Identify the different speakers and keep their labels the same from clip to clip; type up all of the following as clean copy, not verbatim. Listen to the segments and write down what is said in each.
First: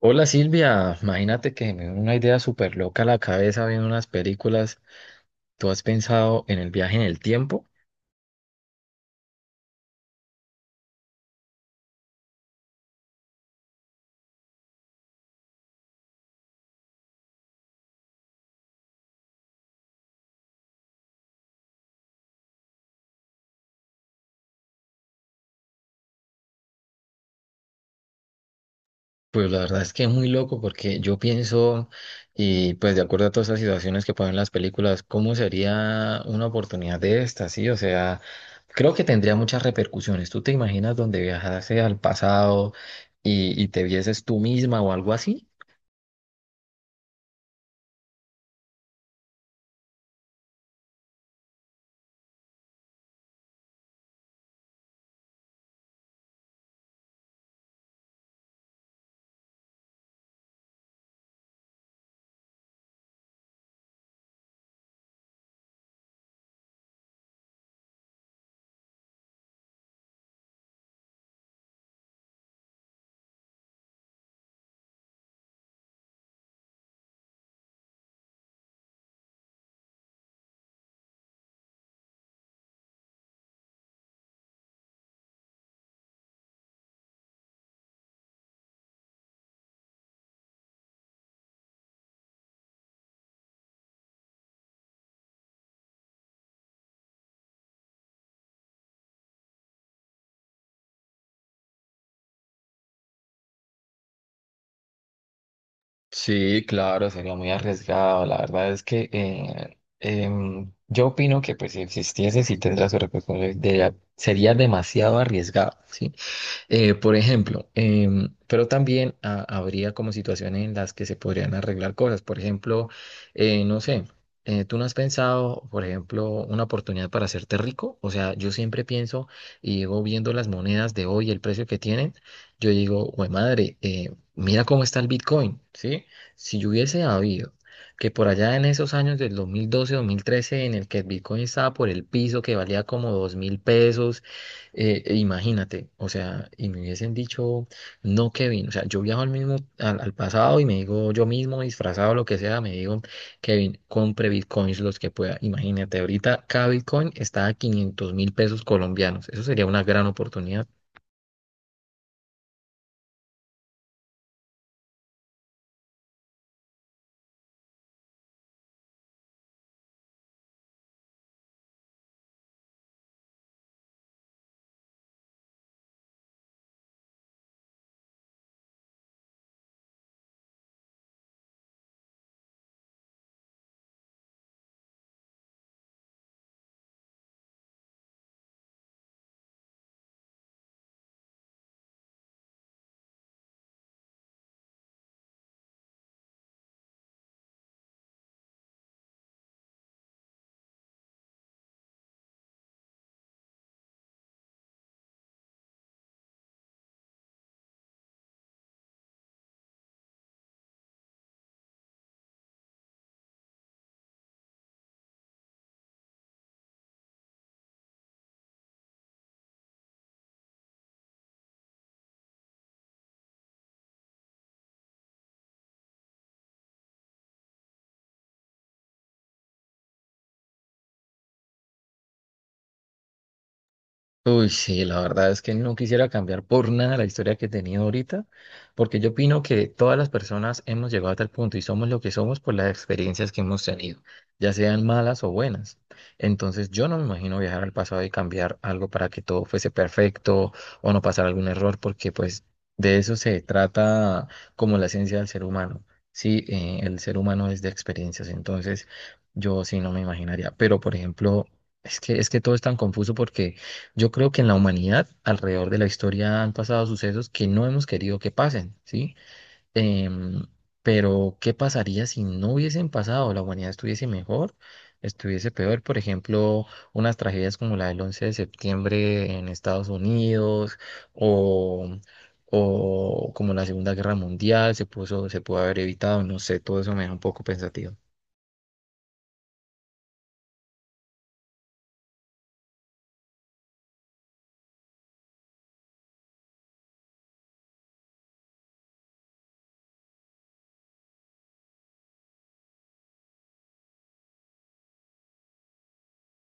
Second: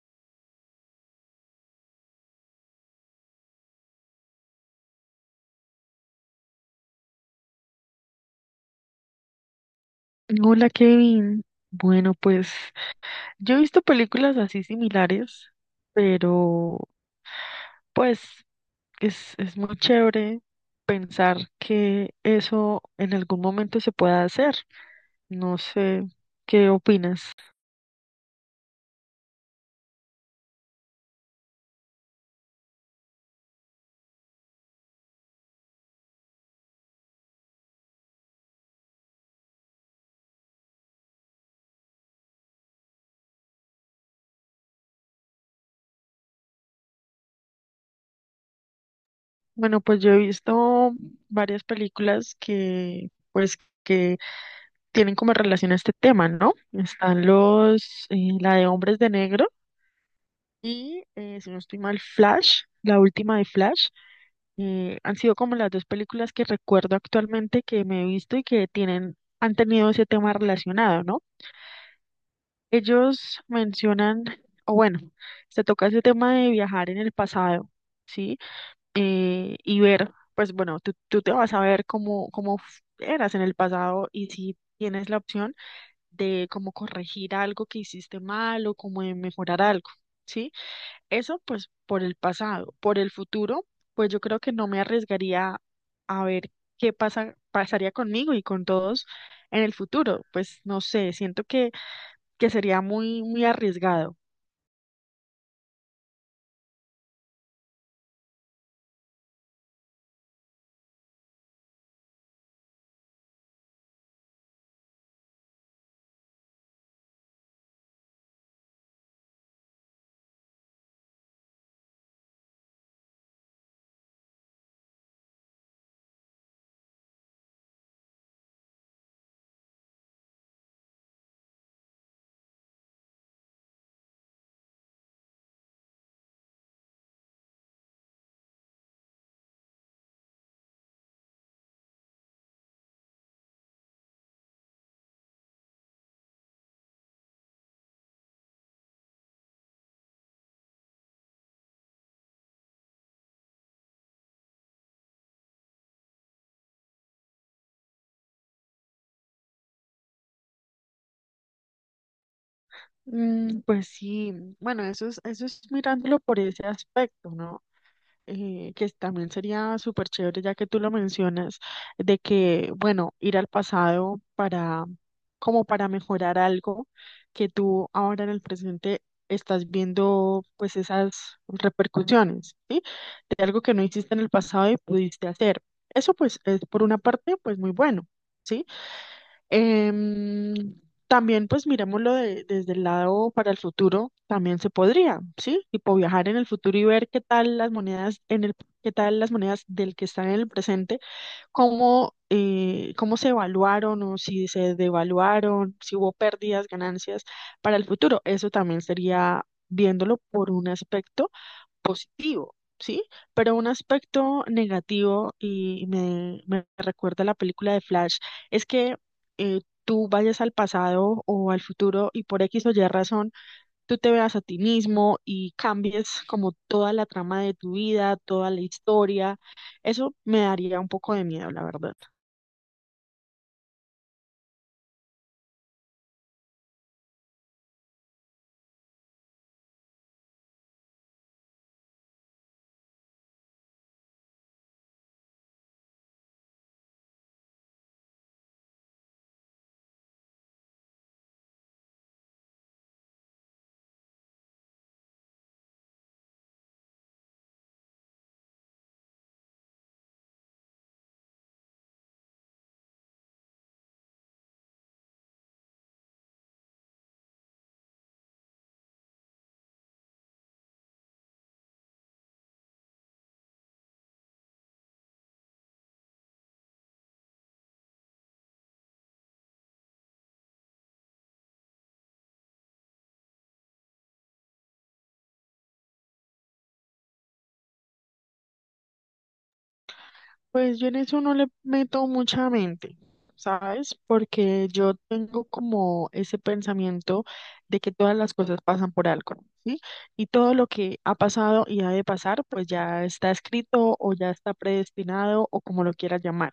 Speaker 1: Hola Silvia, imagínate que me dio una idea súper loca a la cabeza viendo unas películas. ¿Tú has pensado en el viaje en el tiempo?
Speaker 2: Hola Kevin. Bueno, pues yo he visto películas así similares, pero pues es muy chévere pensar que eso en algún momento se pueda hacer. No sé, ¿qué opinas?
Speaker 1: Pues la verdad es que es muy loco porque yo pienso, y pues de acuerdo a todas estas situaciones que ponen las películas, ¿cómo sería una oportunidad de esta? Sí, o sea, creo que tendría muchas repercusiones. ¿Tú te imaginas donde viajase al pasado y te vieses tú misma o algo así?
Speaker 2: Bueno, pues yo he visto varias películas que pues que tienen como relación a este tema, ¿no? Están los, la de Hombres de Negro y, si no estoy mal, Flash, la última de Flash. Han sido como las dos películas que recuerdo actualmente que me he visto y que tienen, han tenido ese tema relacionado, ¿no? Ellos mencionan, o bueno, se toca ese tema de viajar en el pasado, ¿sí? Y ver, pues bueno, tú te vas a ver cómo, eras en el pasado y si tienes la opción de cómo corregir algo que hiciste mal o cómo de mejorar algo, ¿sí? Eso pues por el pasado, por el futuro, pues yo creo que no me arriesgaría a ver pasaría conmigo y con todos en el futuro. Pues no sé, siento que sería muy arriesgado.
Speaker 1: Sí, claro, sería muy arriesgado. La verdad es que yo opino que pues si existiese, si tendría su responsabilidad, sería demasiado arriesgado, ¿sí? Por ejemplo, pero también habría como situaciones en las que se podrían arreglar cosas. Por ejemplo, no sé, ¿tú no has pensado, por ejemplo, una oportunidad para hacerte rico? O sea, yo siempre pienso y llego viendo las monedas de hoy, el precio que tienen, yo digo, güey, madre, mira cómo está el Bitcoin, ¿sí? Si yo hubiese habido que por allá en esos años del 2012, 2013, en el que el Bitcoin estaba por el piso, que valía como 2.000 pesos, e imagínate, o sea, y me hubiesen dicho, no, Kevin, o sea, yo viajo al mismo, al pasado y me digo yo mismo, disfrazado, lo que sea, me digo, Kevin, compre bitcoins los que pueda. Imagínate, ahorita cada bitcoin está a 500 mil pesos colombianos. Eso sería una gran oportunidad.
Speaker 2: Mm, pues sí, bueno, eso es mirándolo por ese aspecto, ¿no? Eh, que también sería súper chévere, ya que tú lo mencionas, de que, bueno, ir al pasado para, como para mejorar algo que tú ahora en el presente estás viendo, pues esas repercusiones, ¿sí? De algo que no hiciste en el pasado y pudiste hacer. Eso, pues, es por una parte, pues muy bueno, ¿sí? Em, también, pues desde el lado para el futuro, también se podría, ¿sí? Tipo viajar en el futuro y ver qué tal las monedas en el, qué tal las monedas del que están en el presente, cómo, cómo se evaluaron o si se devaluaron, si hubo pérdidas, ganancias para el futuro. Eso también sería viéndolo por un aspecto positivo, ¿sí? Pero un aspecto negativo, y me recuerda la película de Flash, es que tú vayas al pasado o al futuro y por X o Y razón, tú te veas a ti mismo y cambies como toda la trama de tu vida, toda la historia. Eso me daría un poco de miedo, la verdad.
Speaker 1: Uy, sí, la verdad es que no quisiera cambiar por nada la historia que he tenido ahorita, porque yo opino que todas las personas hemos llegado a tal punto y somos lo que somos por las experiencias que hemos tenido, ya sean malas o buenas. Entonces, yo no me imagino viajar al pasado y cambiar algo para que todo fuese perfecto o no pasar algún error, porque pues de eso se trata como la esencia del ser humano. Sí, el ser humano es de experiencias, entonces yo sí no me imaginaría. Pero, por ejemplo, es que todo es tan confuso porque... Yo creo que en la humanidad, alrededor de la historia, han pasado sucesos que no hemos querido que pasen, ¿sí? Em, pero, ¿qué pasaría si no hubiesen pasado? ¿La humanidad estuviese mejor? ¿Estuviese peor? Por ejemplo, unas tragedias como la del 11 de septiembre en Estados Unidos o, o como la Segunda Guerra Mundial se puso, se pudo haber evitado, no sé, todo eso me da un poco pensativo.
Speaker 2: Pues yo en eso no le meto mucha mente, ¿sabes? Porque yo tengo como ese pensamiento de que todas las cosas pasan por algo, ¿sí? Y todo lo que ha pasado y ha de pasar, pues ya está escrito o ya está predestinado o como lo quieras llamar.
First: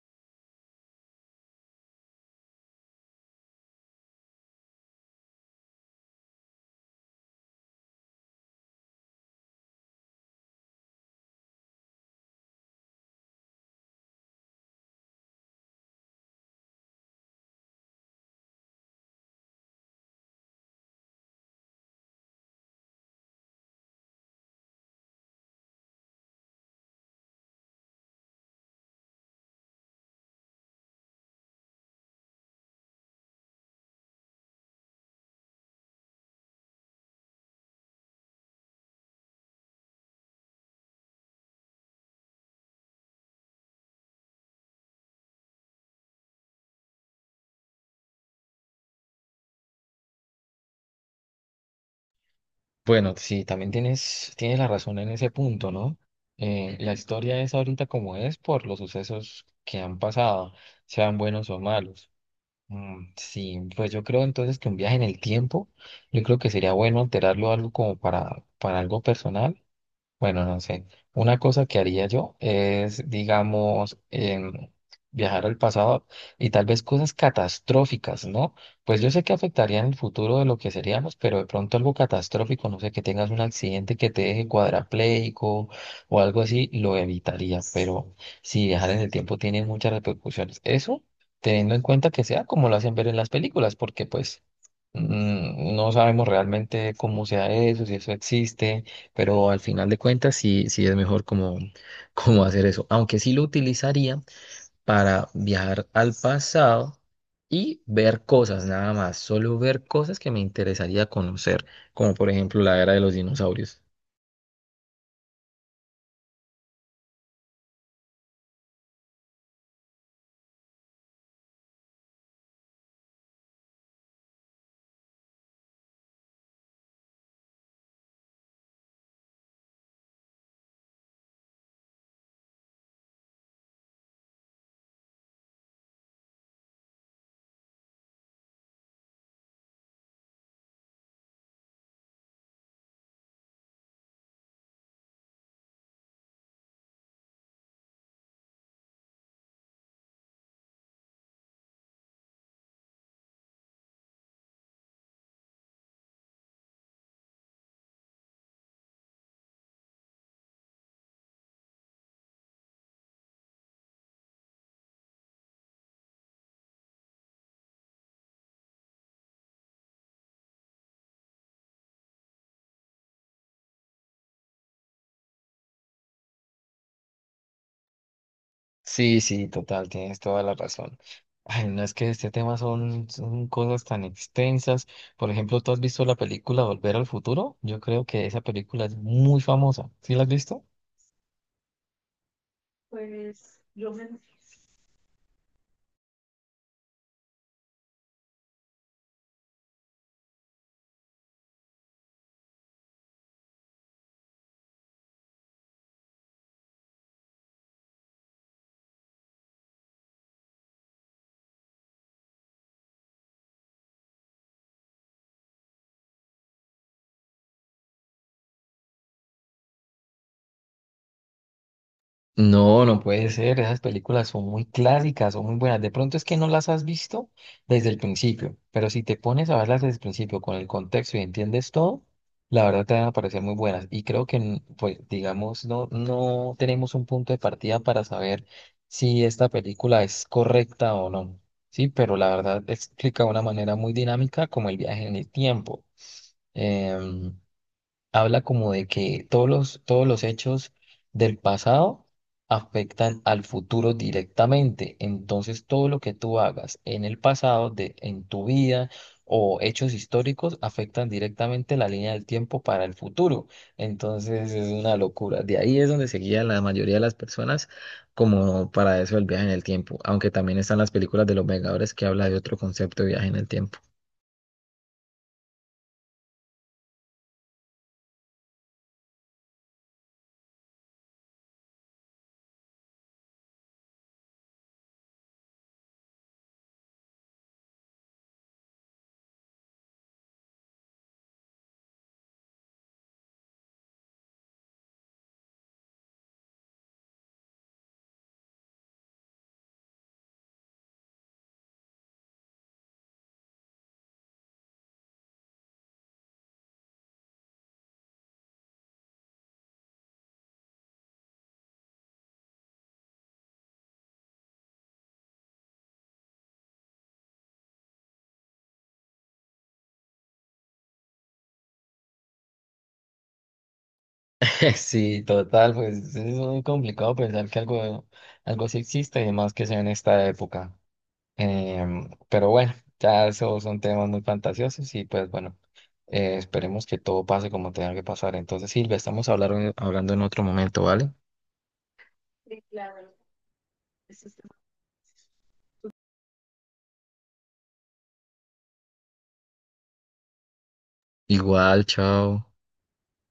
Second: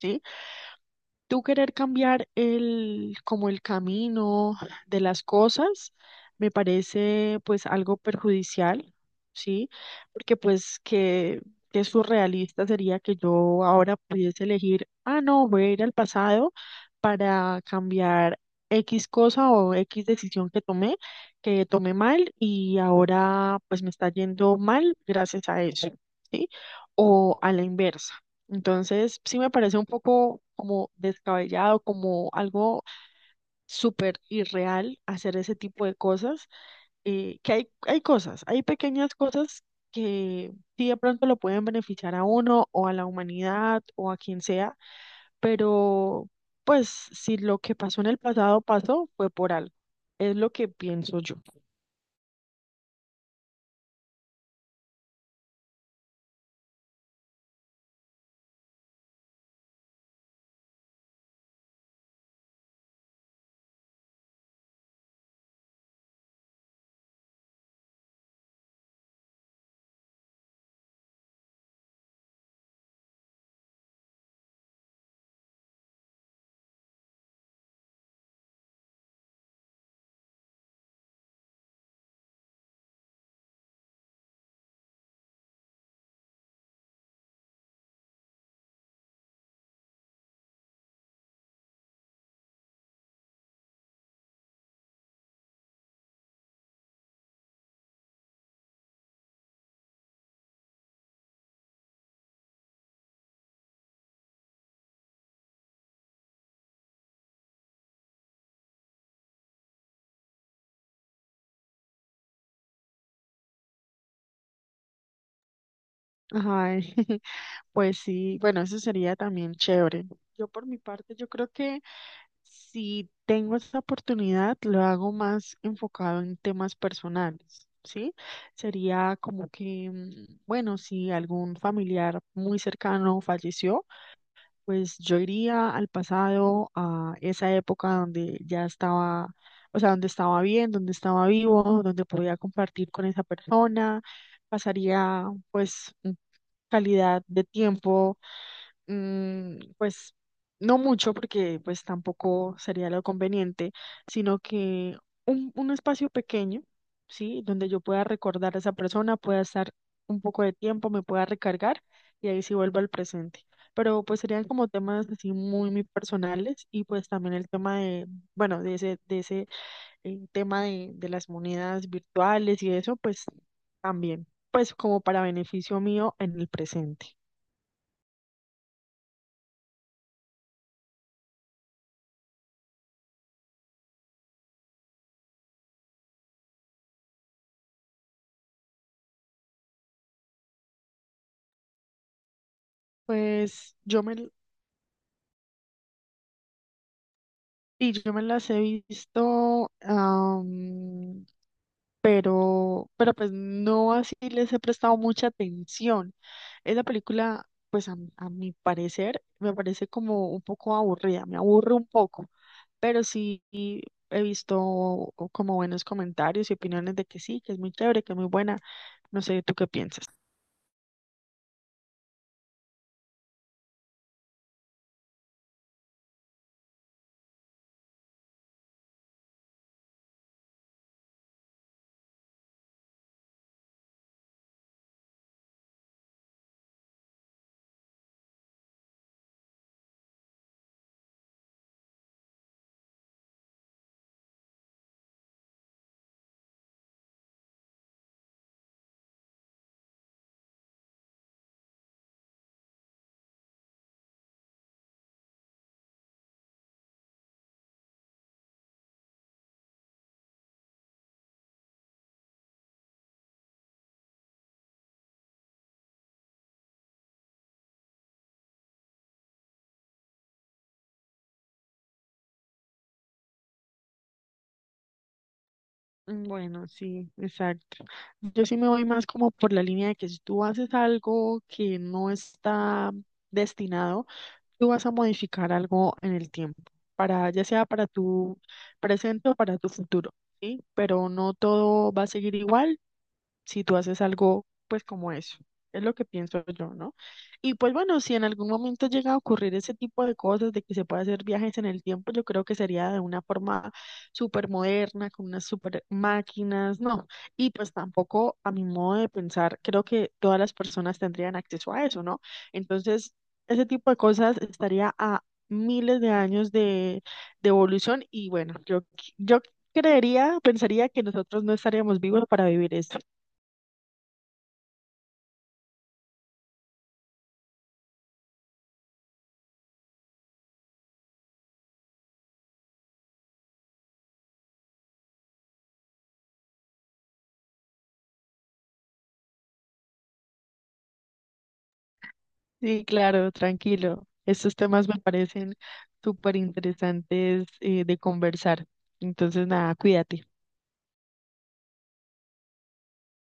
Speaker 2: ¿Sí? Tú querer cambiar el, como el camino de las cosas, me parece pues algo perjudicial, ¿sí? Porque pues que surrealista sería que yo ahora pudiese elegir, ah, no, voy a ir al pasado para cambiar X cosa o X decisión que tomé mal y ahora pues me está yendo mal gracias a eso, ¿sí? O a la inversa. Entonces, sí me parece un poco como descabellado, como algo súper irreal hacer ese tipo de cosas, que hay cosas, hay pequeñas cosas que sí de pronto lo pueden beneficiar a uno o a la humanidad o a quien sea, pero pues si lo que pasó en el pasado pasó, fue por algo. Es lo que pienso yo.
Speaker 1: Bueno, sí, también tienes la razón en ese punto, ¿no? La historia es ahorita como es por los sucesos que han pasado, sean buenos o malos. Mm, sí, pues yo creo entonces que un viaje en el tiempo, yo creo que sería bueno alterarlo algo como para algo personal. Bueno, no sé. Una cosa que haría yo es, digamos, viajar al pasado y tal vez cosas catastróficas, ¿no? Pues yo sé que afectarían el futuro de lo que seríamos, pero de pronto algo catastrófico, no sé, que tengas un accidente que te deje cuadrapléjico o algo así, lo evitaría. Pero si viajar en el tiempo tiene muchas repercusiones. Eso teniendo en cuenta que sea como lo hacen ver en las películas, porque pues no sabemos realmente cómo sea eso, si eso existe, pero al final de cuentas sí, sí es mejor como, como hacer eso. Aunque sí lo utilizaría para viajar al pasado y ver cosas, nada más, solo ver cosas que me interesaría conocer, como por ejemplo la era de los dinosaurios.
Speaker 2: Ay, pues sí, bueno, eso sería también chévere. Yo por mi parte, yo creo que... Si tengo esa oportunidad, lo hago más enfocado en temas personales, ¿sí? Sería como que, mm, bueno, si algún familiar muy cercano falleció, pues yo iría al pasado, a esa época donde ya estaba, o sea, donde estaba bien, donde estaba vivo, donde podía compartir con esa persona, pasaría pues calidad de tiempo, mm, pues no mucho porque pues tampoco sería lo conveniente, sino que un espacio pequeño, ¿sí? Donde yo pueda recordar a esa persona, pueda estar un poco de tiempo, me pueda recargar y ahí sí vuelvo al presente, pero pues serían como temas así muy personales y pues también el tema de, bueno, de ese tema de las monedas virtuales y eso, pues también, pues como para beneficio mío en el presente.
Speaker 1: Sí, sí, total, tienes toda la razón. Ay, no es que este tema son, son cosas tan extensas. Por ejemplo, ¿tú has visto la película Volver al Futuro? Yo creo que esa película es muy famosa. ¿Sí la has visto?
Speaker 2: Pues y yo me las he visto, pero pues no así les he prestado mucha atención. Esa película, pues a mi parecer, me parece como un poco aburrida, me aburre un poco. Pero sí he visto como buenos comentarios y opiniones de que sí, que es muy chévere, que es muy buena. No sé, ¿tú qué piensas?
Speaker 1: No, no puede ser. Esas películas son muy clásicas, son muy buenas. De pronto es que no las has visto desde el principio, pero si te pones a verlas desde el principio con el contexto y entiendes todo, la verdad te van a parecer muy buenas. Y creo que, pues, digamos, no, no tenemos un punto de partida para saber si esta película es correcta o no. Sí, pero la verdad explica de una manera muy dinámica como el viaje en el tiempo. Em, Habla como de que todos los hechos del pasado afectan al futuro directamente. Entonces, todo lo que tú hagas en el pasado, de, en tu vida o hechos históricos afectan directamente la línea del tiempo para el futuro. Entonces, es una locura. De ahí es donde se guía la mayoría de las personas como para eso el viaje en el tiempo. Aunque también están las películas de los Vengadores que habla de otro concepto de viaje en el tiempo.
Speaker 2: Bueno, sí, exacto. Yo sí me voy más como por la línea de que si tú haces algo que no está destinado, tú vas a modificar algo en el tiempo, para ya sea para tu presente o para tu futuro, ¿sí? Pero no todo va a seguir igual si tú haces algo, pues como eso. Es lo que pienso yo, ¿no? Y pues bueno, si en algún momento llega a ocurrir ese tipo de cosas, de que se pueda hacer viajes en el tiempo, yo creo que sería de una forma súper moderna, con unas súper máquinas, ¿no? Y pues tampoco, a mi modo de pensar, creo que todas las personas tendrían acceso a eso, ¿no? Entonces, ese tipo de cosas estaría a miles de años de evolución y bueno, yo creería, pensaría que nosotros no estaríamos vivos para vivir esto.
Speaker 1: Sí, total, pues es muy complicado pensar que algo, algo sí existe y más que sea en esta época. Pero bueno, ya esos son temas muy fantasiosos y pues bueno, esperemos que todo pase como tenga que pasar. Entonces, Silvia, estamos hablando en otro momento, ¿vale?
Speaker 2: Sí, claro, tranquilo. Estos temas me parecen súper interesantes de conversar. Entonces, nada, cuídate.
Speaker 1: Igual, chao.